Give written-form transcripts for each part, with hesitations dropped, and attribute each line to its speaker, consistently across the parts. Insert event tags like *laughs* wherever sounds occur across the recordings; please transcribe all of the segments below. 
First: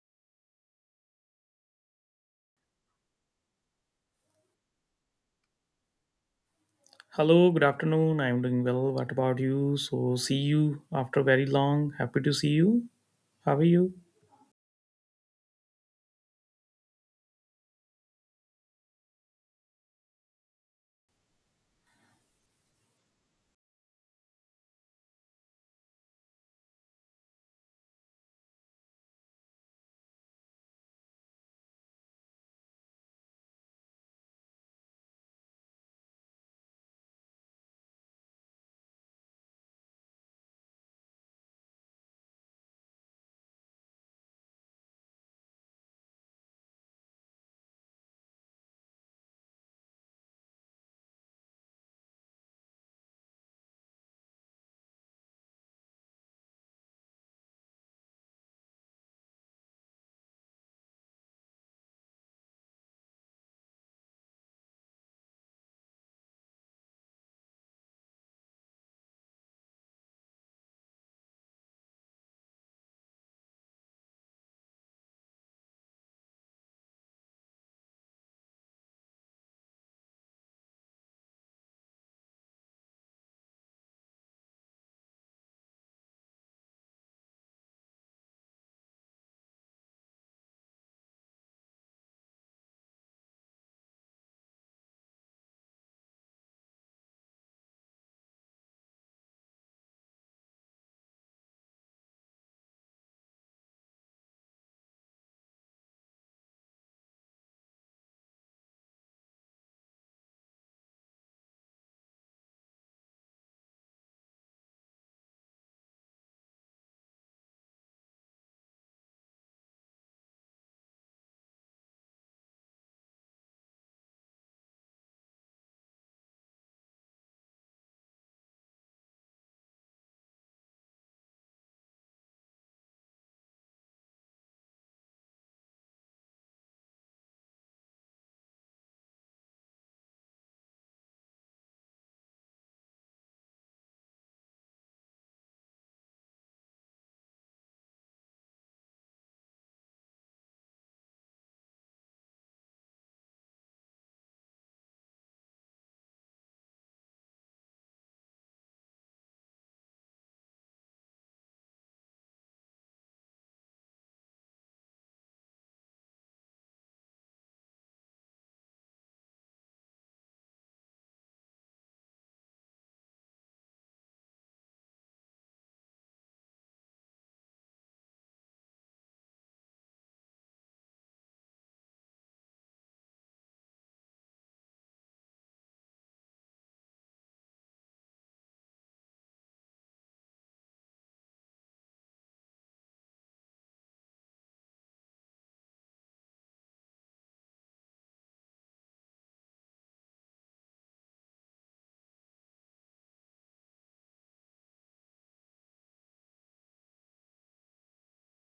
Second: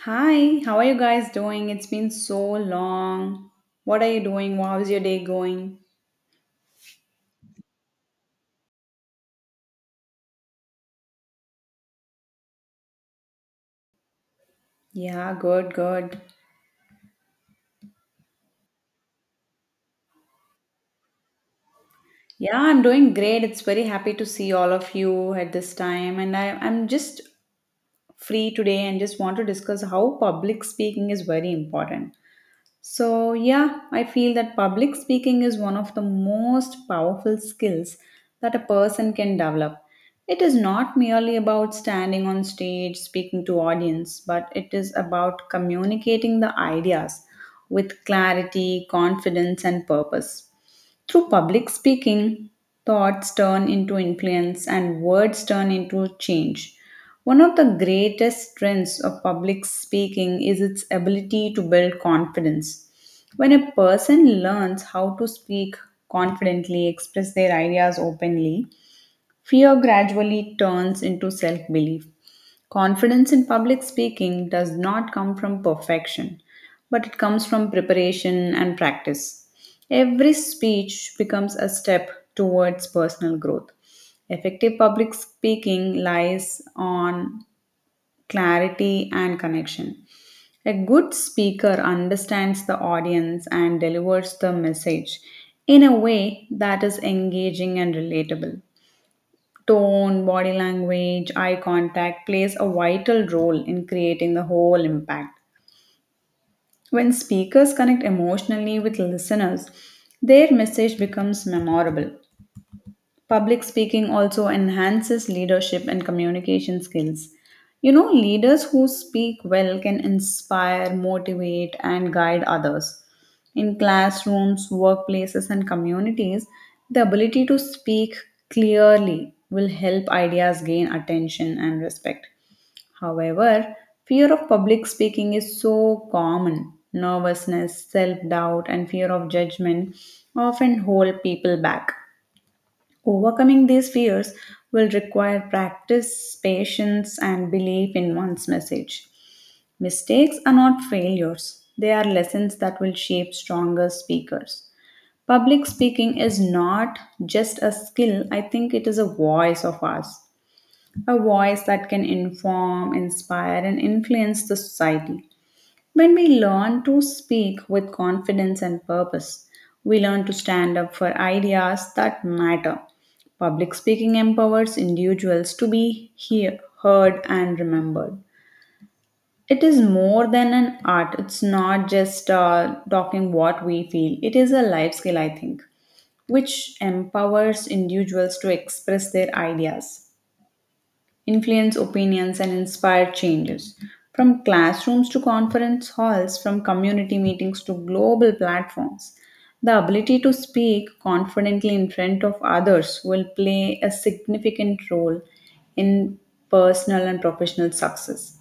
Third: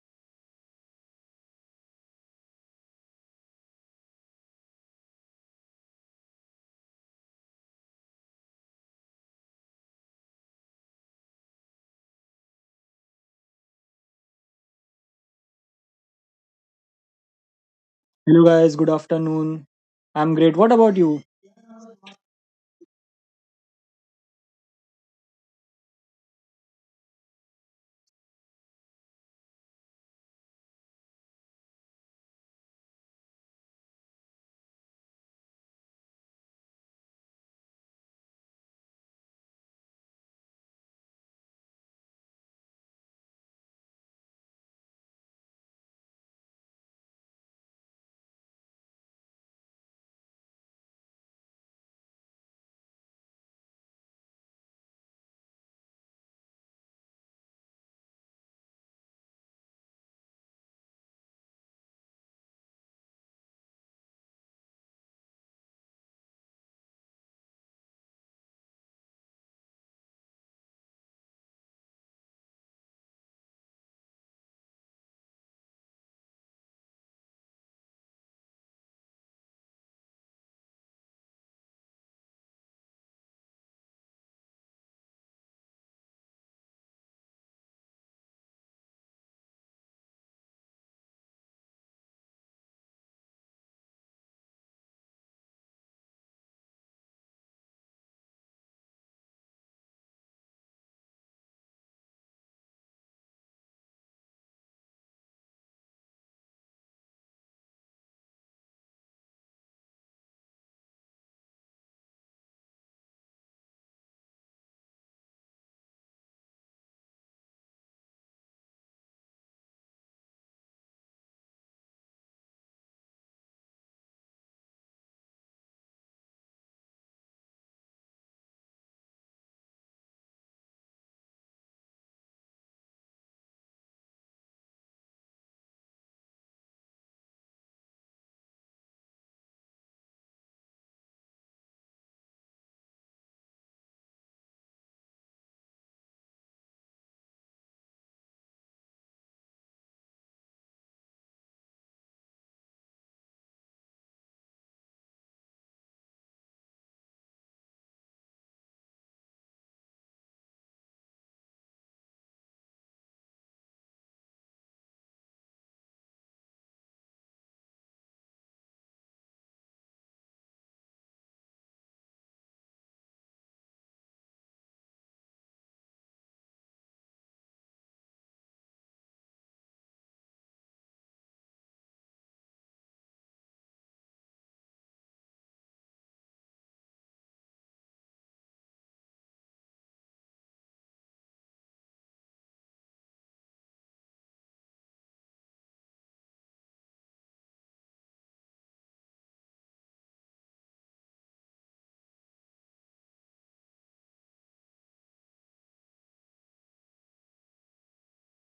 Speaker 1: Hi, how are you guys doing? It's been so long. What are you doing? How's your day going?
Speaker 2: Hello, good afternoon. I'm doing well. What about you? So, see you after very long. Happy to see you. How are you?
Speaker 1: Yeah, good, good.
Speaker 3: Hello guys, good afternoon. I'm great. What about you?
Speaker 1: Yeah, I'm doing great. It's very happy to see all of you at this time. And I'm just free today and just want to discuss how public speaking is very important. So, yeah, I feel that public speaking is one of the most powerful skills that a person can develop. It is not merely about standing on stage speaking to audience, but it is about communicating the ideas with clarity, confidence and purpose. Through public speaking, thoughts turn into influence and words turn into change. One of the greatest strengths of public speaking is its ability to build confidence. When a person learns how to speak confidently, express their ideas openly, fear gradually turns into self belief. Confidence in public speaking does not come from perfection, but it comes from preparation and practice. Every speech becomes a step towards personal growth. Effective public speaking lies on clarity and connection. A good speaker understands the audience and delivers the message in a way that is engaging and relatable. Tone, body language, eye contact plays a vital role in creating the whole impact. When speakers connect emotionally with listeners, their message becomes memorable. Public speaking also enhances leadership and communication skills. You know, leaders who speak well can inspire, motivate, and guide others. In classrooms, workplaces, and communities, the ability to speak clearly will help ideas gain attention and respect. However, fear of public speaking is so common. Nervousness, self doubt, and fear of judgment often hold people back. Overcoming these fears will require practice, patience, and belief in one's message. Mistakes are not failures, they are lessons that will shape stronger speakers. Public speaking is not just a skill, I think it is a voice of ours, a voice that can inform, inspire, and influence the society. When we learn to speak with confidence and purpose, we learn to stand up for ideas that matter. Public speaking empowers individuals to be hear, heard and remembered. It is more than an art, it's not just talking what we feel, it is a life skill, I think, which empowers individuals to express their ideas influence opinions, and inspire changes. From classrooms to conference halls, from community meetings to global platforms, the ability to speak confidently in front of others will play a significant role in personal and professional success.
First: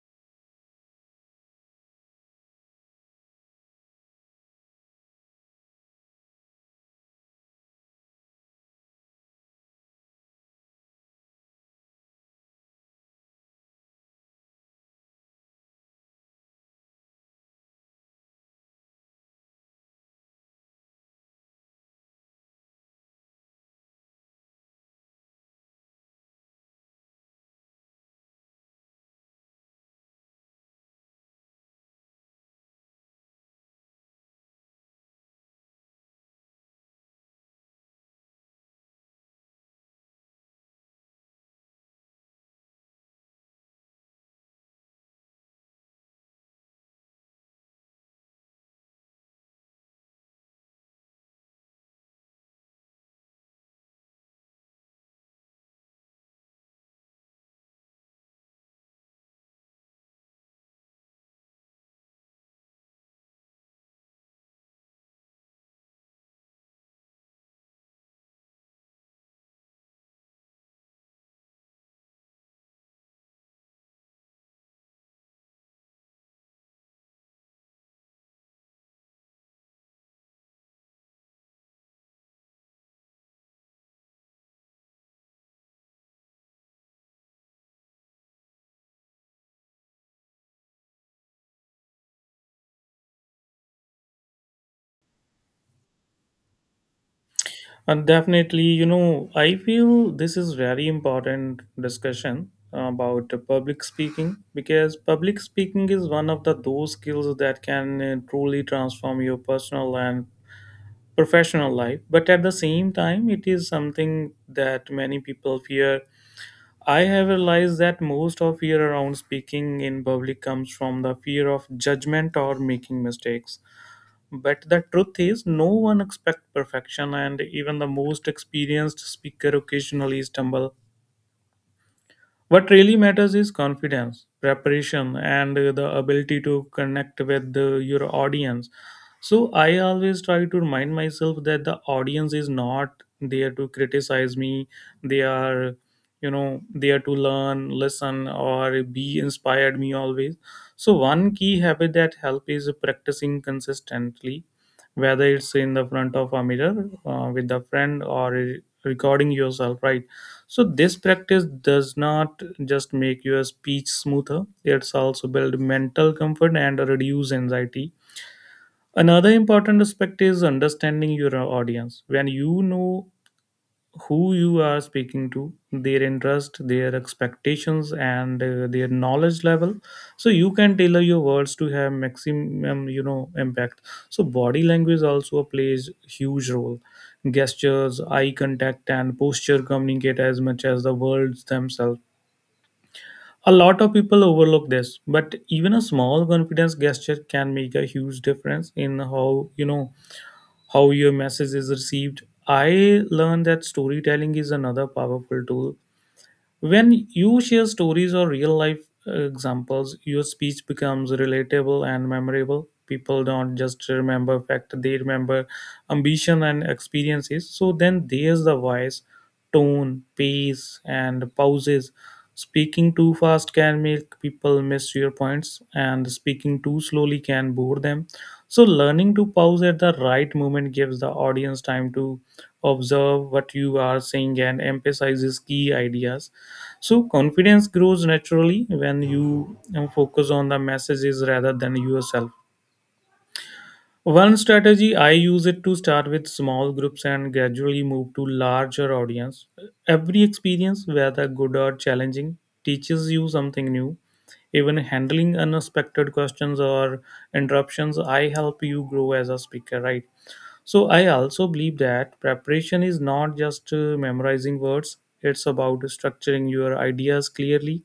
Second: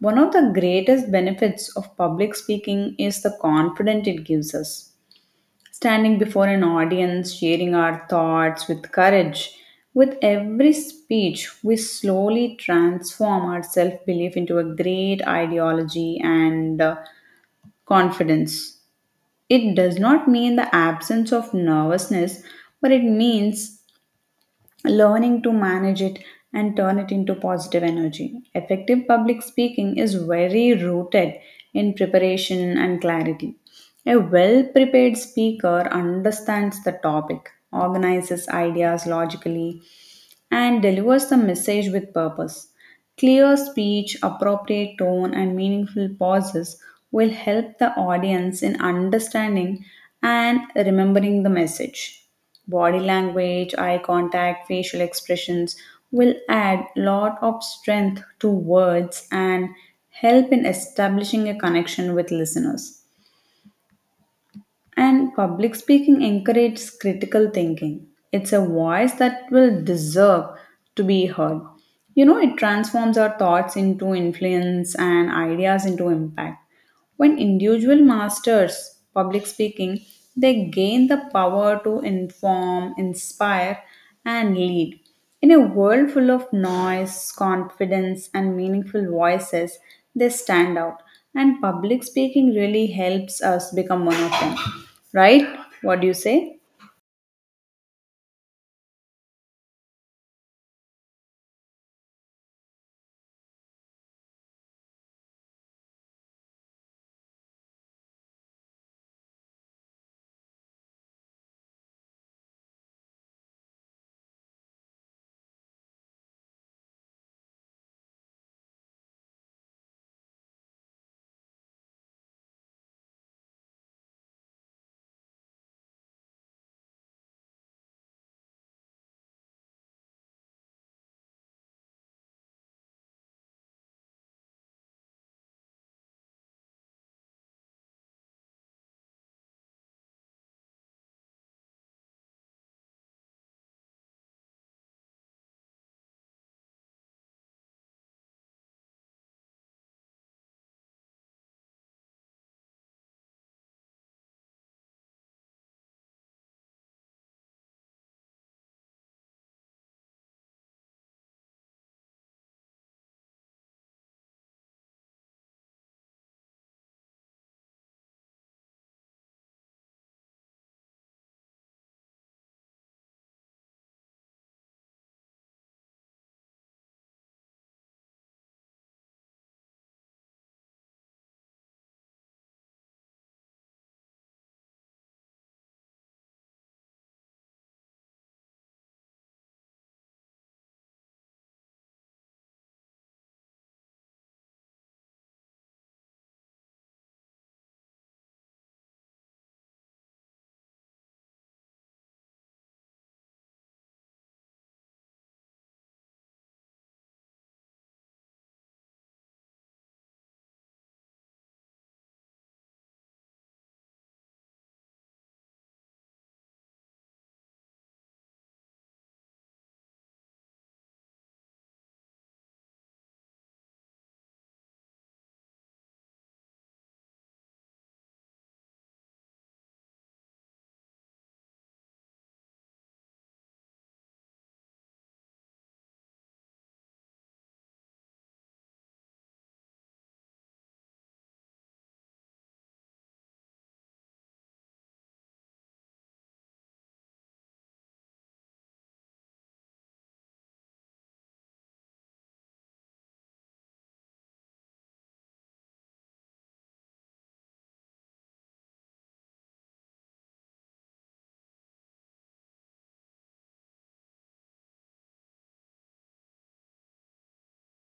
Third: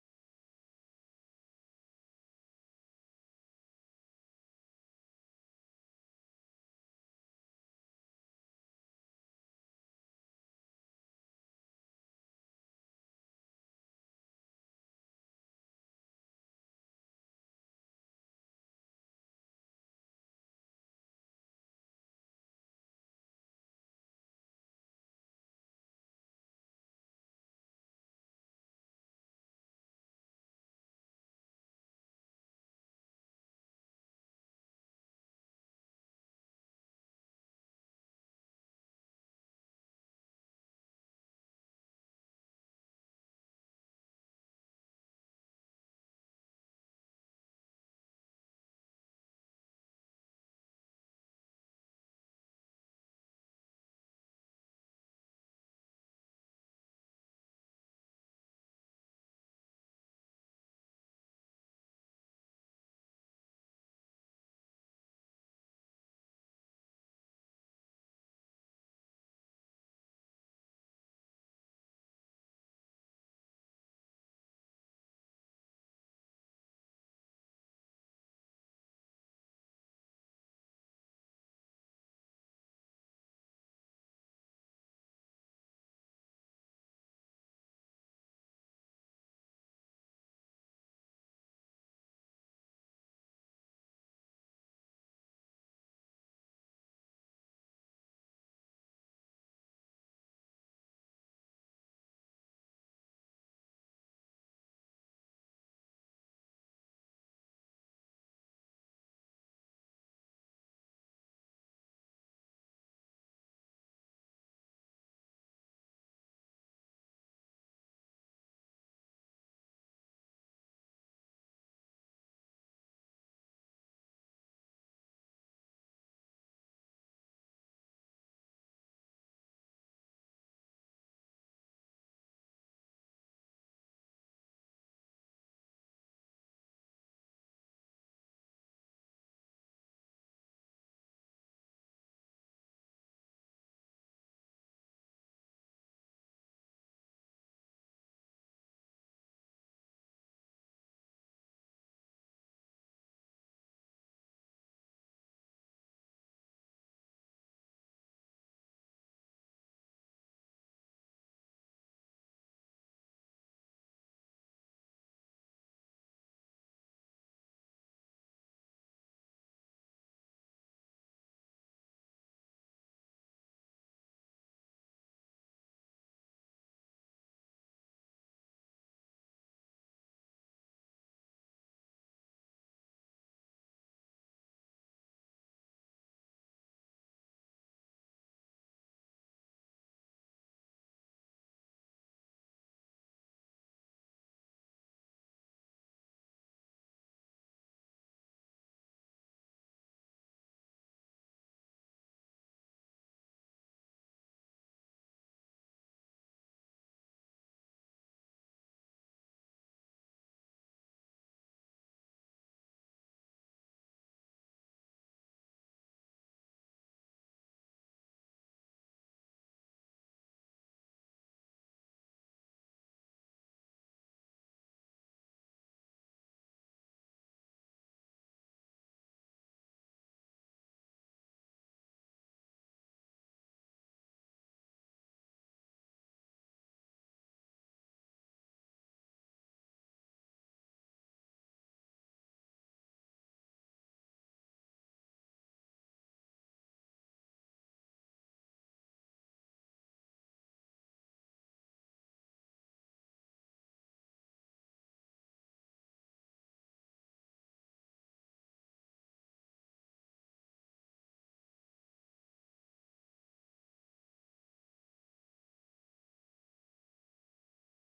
Speaker 1: One of the greatest benefits of public speaking is the confidence it gives us standing before an audience, sharing our thoughts with courage. With every speech, we slowly transform our self belief into a great ideology and confidence. It does not mean the absence of nervousness, but it means learning to manage it and turn it into positive energy. Effective public speaking is very rooted in preparation and clarity. A well prepared speaker understands the topic, organizes ideas logically, and delivers the message with purpose. Clear speech, appropriate tone, and meaningful pauses will help the audience in understanding and remembering the message. Body language, eye contact, facial expressions will add lot of strength to words and help in establishing a connection with listeners. And public speaking encourages critical thinking. It's a voice that will deserve to be heard. You know, it transforms our thoughts into influence and ideas into impact. When individual masters public speaking, they gain the power to inform, inspire, and lead. In a world full of noise, confidence, and meaningful voices, they stand out. And public speaking really helps us become one of them. Right? What do you say?
Speaker 2: And definitely, you know, I feel this is very important discussion about public speaking because public speaking is one of the those skills that can truly transform your personal and professional life. But at the same time, it is something that many people fear. I have realized that most of fear around speaking in public comes from the fear of judgment or making mistakes. But the truth is, no one expects perfection, and even the most experienced speaker occasionally stumble. What really matters is confidence, preparation, and the ability to connect with your audience. So I always try to remind myself that the audience is not there to criticize me. They are, you know, there to learn, listen, or be inspired me always. So one key habit that help is practicing consistently, whether it's in the front of a mirror with a friend or recording yourself, right? So this practice does not just make your speech smoother, it's also build mental comfort and reduce anxiety. Another important aspect is understanding your audience. When you know who you are speaking to, their interest, their expectations, and their knowledge level. So you can tailor your words to have maximum, you know, impact. So body language also plays huge role. Gestures, eye contact, and posture communicate as much as the words themselves. A lot of people overlook this, but even a small confidence gesture can make a huge difference in how you know how your message is received. I learned that storytelling is another powerful tool. When you share stories or real life examples, your speech becomes relatable and memorable. People don't just remember fact, they remember ambition and experiences. So then there's the voice, tone, pace, and pauses. Speaking too fast can make people miss your points, and speaking too slowly can bore them. So, learning to pause at the right moment gives the audience time to observe what you are saying and emphasizes key ideas. So confidence grows naturally when you focus on the messages rather than yourself. One strategy I use it to start with small groups and gradually move to larger audience. Every experience, whether good or challenging, teaches you something new. Even handling unexpected questions or interruptions I help you grow as a speaker, right? So I also believe that preparation is not just memorizing words, it's about structuring your ideas clearly.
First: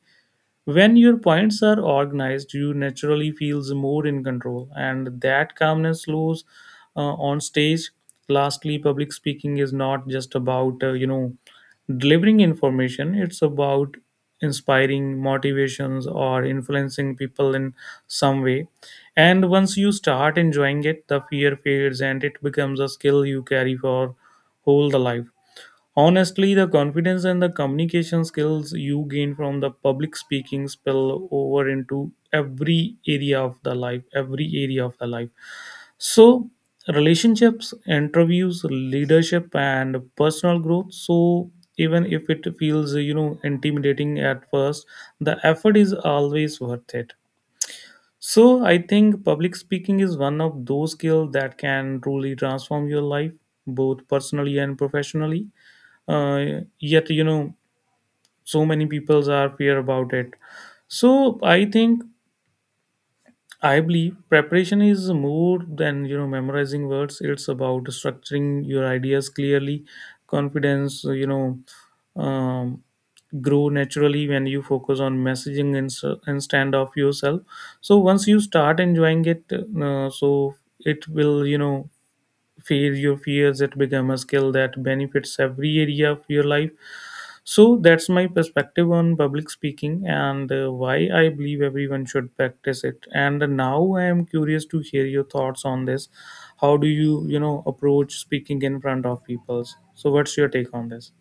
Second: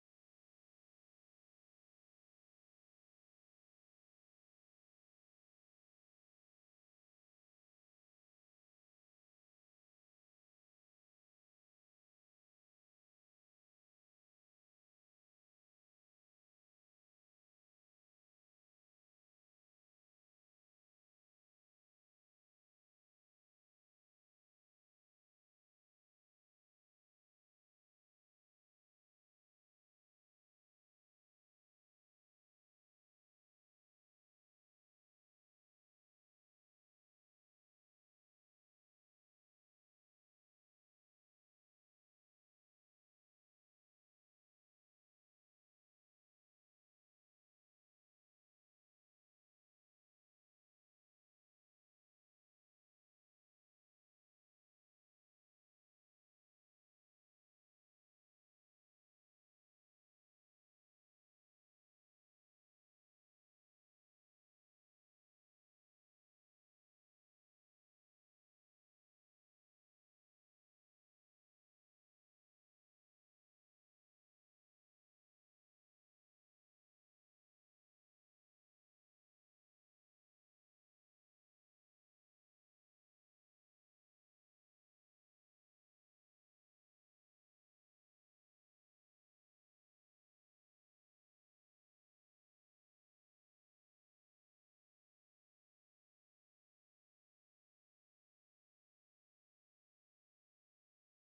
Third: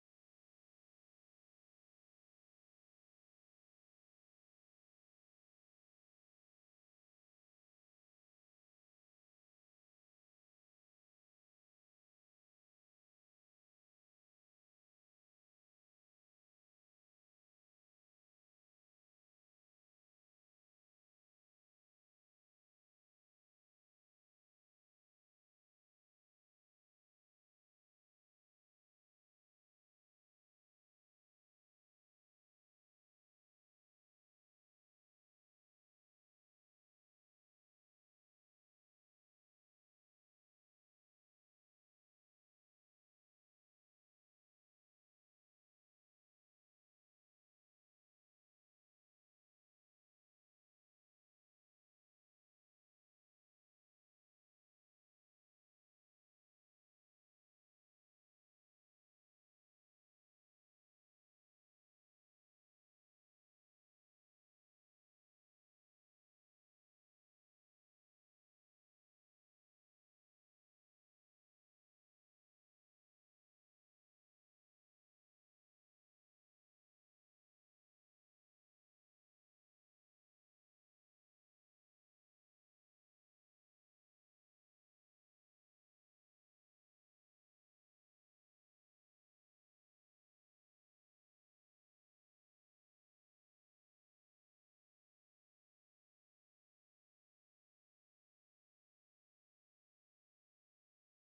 Speaker 2: When your points are organized, you naturally feels more in control, and that calmness slows on stage. Lastly, public speaking is not just about you know delivering information; it's about inspiring motivations or influencing people in some way. And once you start enjoying it, the fear fades, and it becomes a skill you carry for whole the life. Honestly, the confidence and the communication skills you gain from the public speaking spill over into every area of the life, every area of the life. So, relationships, interviews, leadership, and personal growth. So, even if it feels, you know, intimidating at first, the effort is always worth it. So, I think public speaking is one of those skills that can truly transform your life, both personally and professionally. Yet, you know, so many peoples are fear about it. So I think, I believe preparation is more than, you know, memorizing words, it's about structuring your ideas clearly. Confidence, you know, um, grow naturally when you focus on messaging and stand off yourself. So once you start enjoying it, so it will, you know, fear your fears, it become a skill that benefits every area of your life. So that's my perspective on public speaking and why I believe everyone should practice it. And now I am curious to hear your thoughts on this. How do you, you know, approach speaking in front of people? So what's your take on this?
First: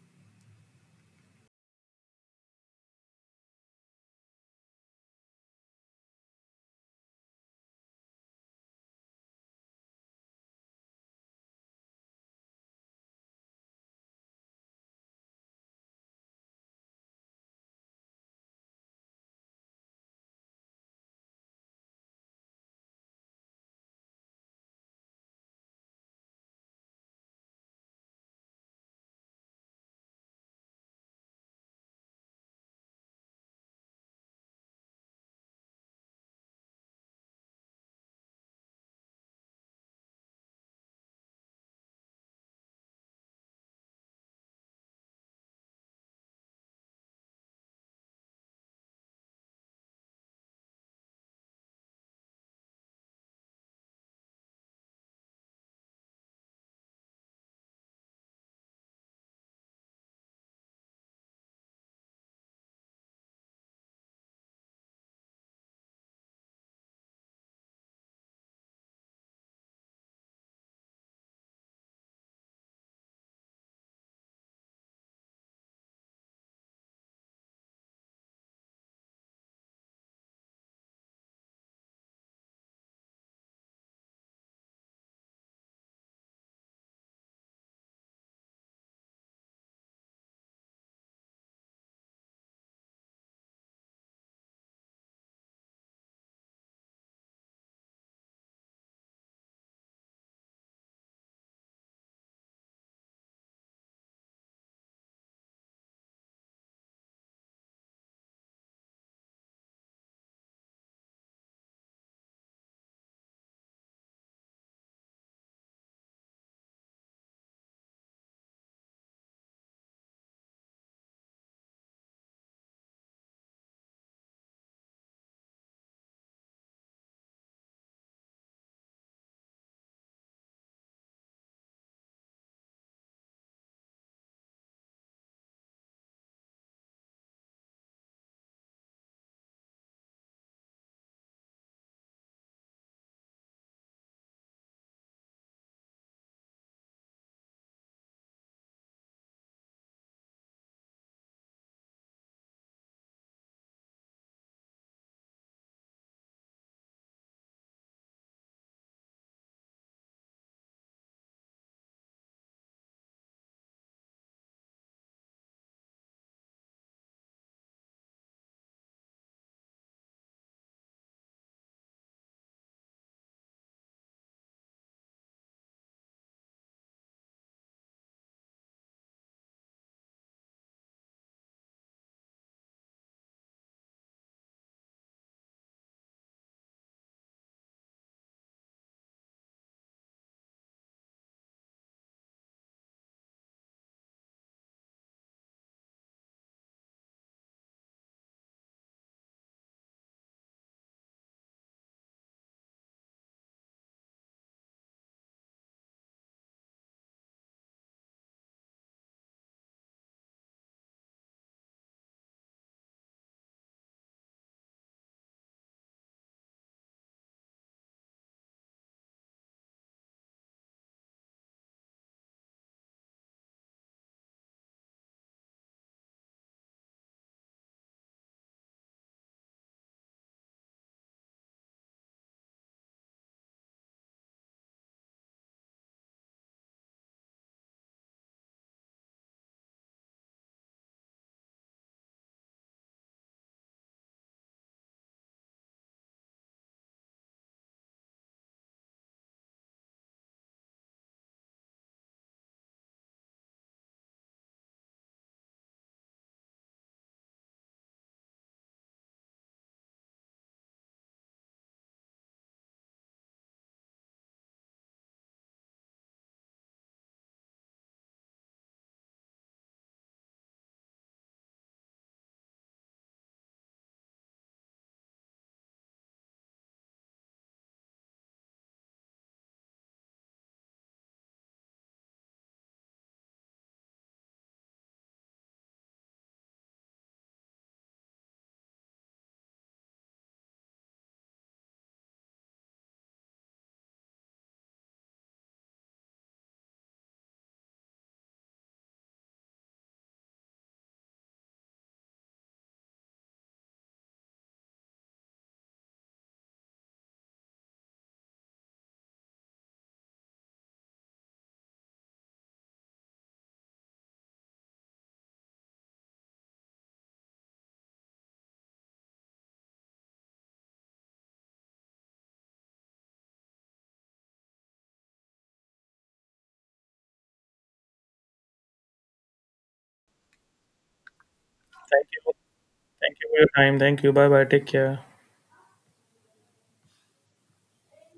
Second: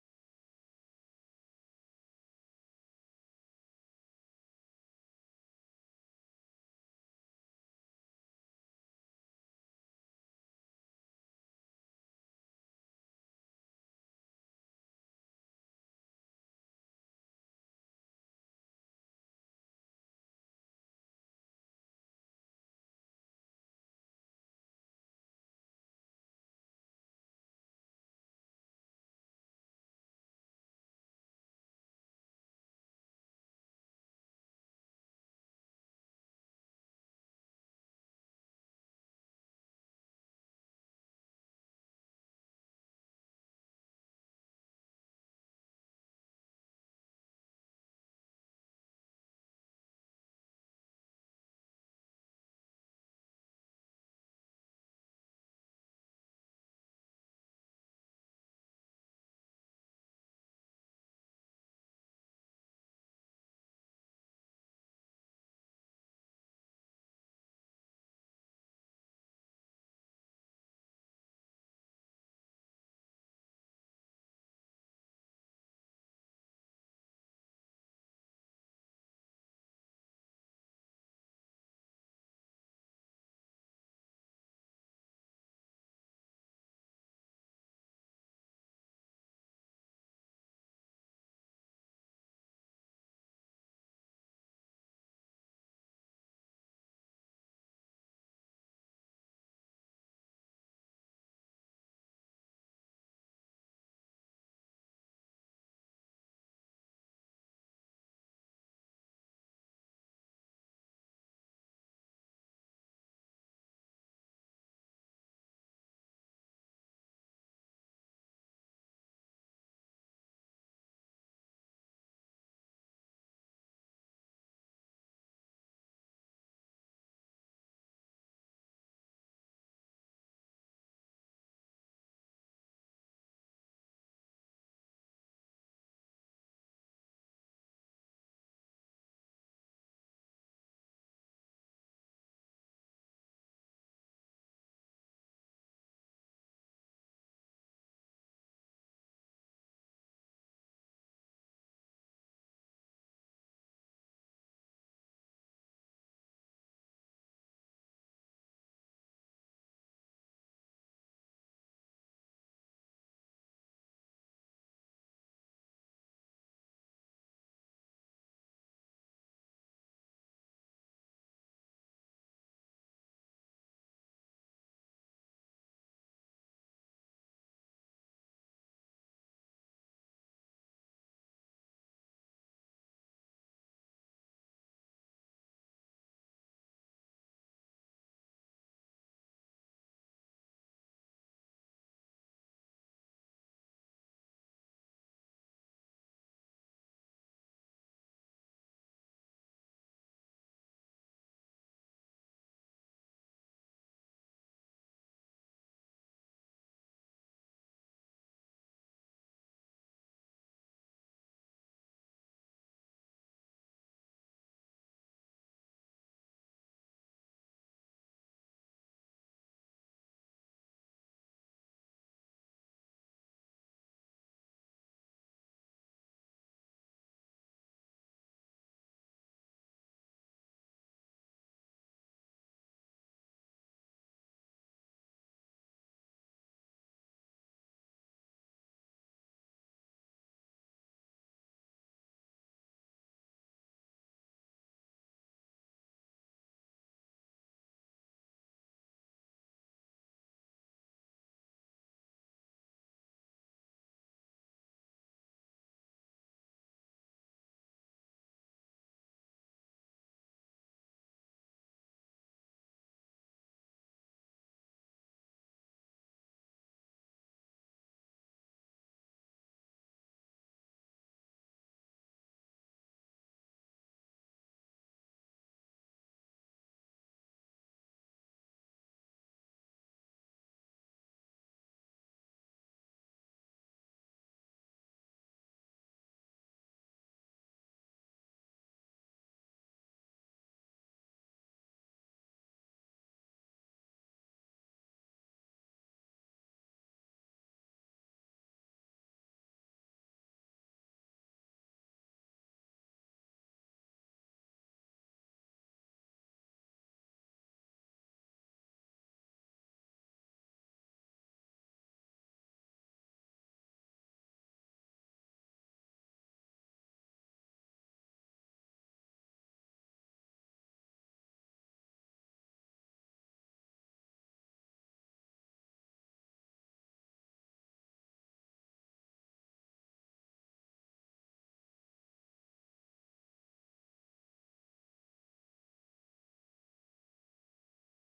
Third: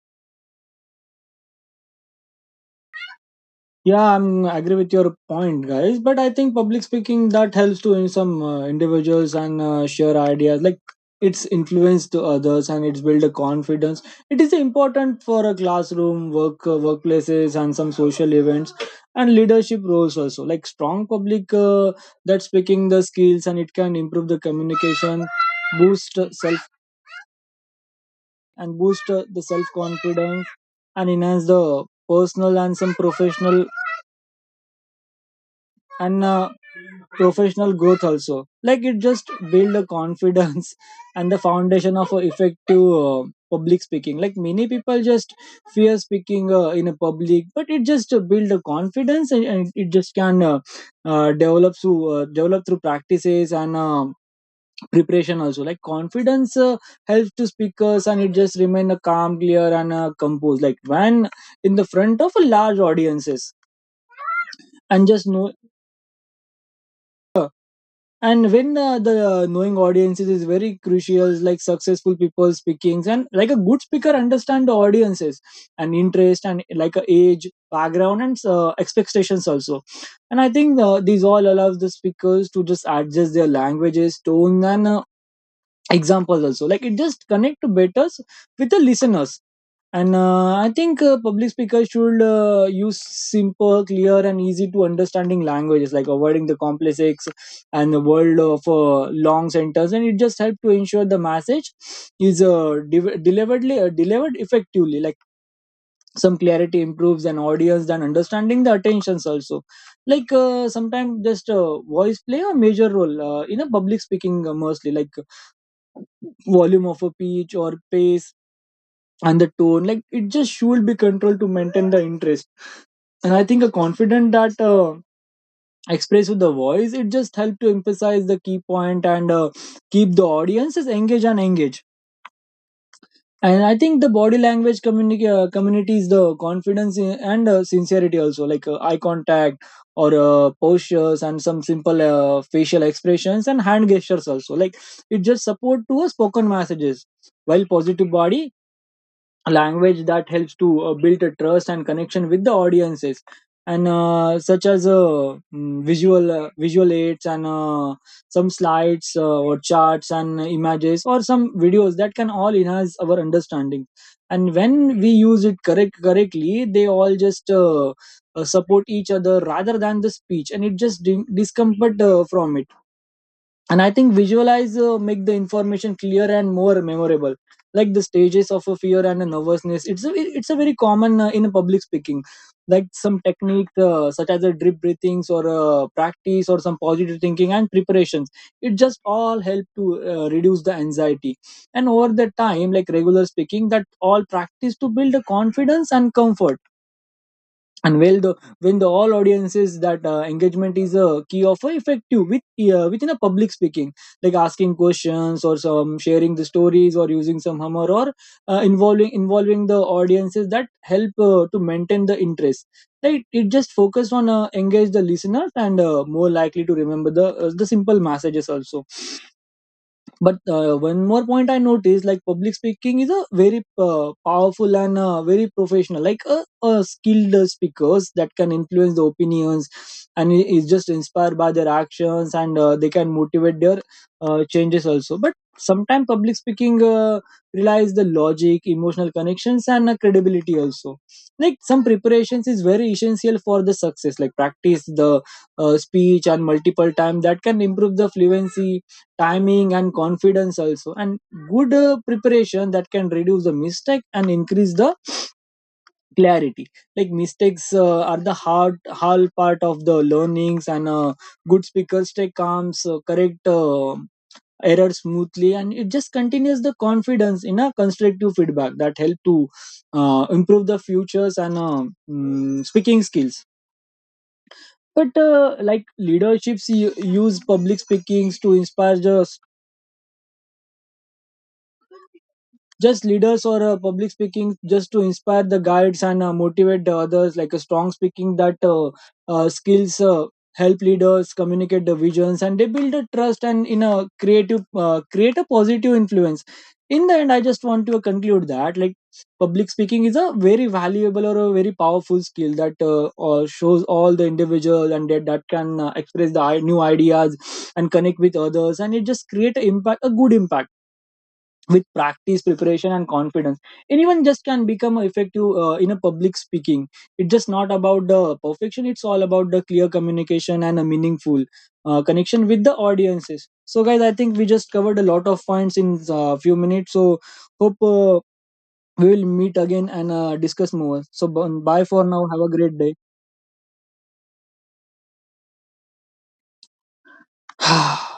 Speaker 3: Yeah, I agree with your point, guys. But I think public speaking that helps to in some individuals and share ideas. Like it's influence to others and it's build a confidence. It is important for a classroom, work, workplaces, and some social events and leadership roles also. Like strong public that speaking the skills, and it can improve the communication, boost self and boost the self confidence, and enhance the personal and some professional and professional growth also, like it just build the confidence *laughs* and the foundation of a effective public speaking. Like many people just fear speaking in a public, but it just build the confidence, and it just can develop through practices and preparation also. Like confidence helps to speakers, and it just remain calm, clear, and composed, like when in the front of a large audiences and just know. And when the knowing audiences is very crucial, like successful people speaking, and like a good speaker understand the audiences and interest, and like age, background, and expectations also. And I think these all allows the speakers to just adjust their languages, tone, and examples also, like it just connect to betters with the listeners. And I think public speakers should use simple, clear, and easy to understanding languages, like avoiding the complex and the world of long sentence. And it just help to ensure the message is deliberately delivered effectively, like some clarity improves an audience than understanding the attentions also. Like sometimes just voice play a major role in a public speaking, mostly like volume of a pitch or pace and the tone, like it just should be controlled to maintain the interest. And I think a confident that expressed with the voice, it just helped to emphasize the key point and keep the audiences engaged. And I think the body language community is the confidence in, and sincerity also, like eye contact or postures, and some simple facial expressions and hand gestures also, like it just support to a spoken messages, while positive body language that helps to build a trust and connection with the audiences. And such as visual aids and some slides or charts and images or some videos, that can all enhance our understanding. And when we use it correctly, they all just support each other rather than the speech, and it just discomfort from it. And I think visualize make the information clear and more memorable. Like the stages of a fear and a nervousness, it's a very common in a public speaking. Like some technique such as a drip breathings or practice or some positive thinking and preparations, it just all help to reduce the anxiety. And over the time, like regular speaking that all practice to build a confidence and comfort. And well the when the all audiences that engagement is a key of a effective with within a public speaking, like asking questions or some sharing the stories or using some humor, or involving the audiences that help to maintain the interest, right? It just focus on engage the listeners and more likely to remember the simple messages also. But one more point I noticed, like public speaking is a very powerful and very professional, like a skilled speakers that can influence the opinions, and is just inspired by their actions, and they can motivate their changes also. But sometimes public speaking relies the logic, emotional connections, and credibility also, like some preparations is very essential for the success. Like practice the speech and multiple time that can improve the fluency, timing, and confidence also. And good preparation that can reduce the mistake and increase the clarity. Like mistakes are the hard part of the learnings, and good speakers take calms, correct error smoothly, and it just continues the confidence in a constructive feedback that help to improve the futures and speaking skills. But like leaderships use public speakings to inspire the just leaders, or public speaking just to inspire the guides and motivate the others. Like a strong speaking that skills help leaders communicate the visions, and they build a trust and in a creative create a positive influence. In the end, I just want to conclude that, like, public speaking is a very valuable or a very powerful skill that shows all the individual, and that can express the new ideas and connect with others, and it just create a impact, a good impact. With practice, preparation, and confidence, anyone just can become effective in a public speaking. It's just not about the perfection, it's all about the clear communication and a meaningful connection with the audiences. So guys, I think we just covered a lot of points in a few minutes, so hope we will meet again and discuss more. So bye for now, have a great
Speaker 2: Thank you for your time. Thank you. Bye bye. Take care.
Speaker 3: day. *sighs*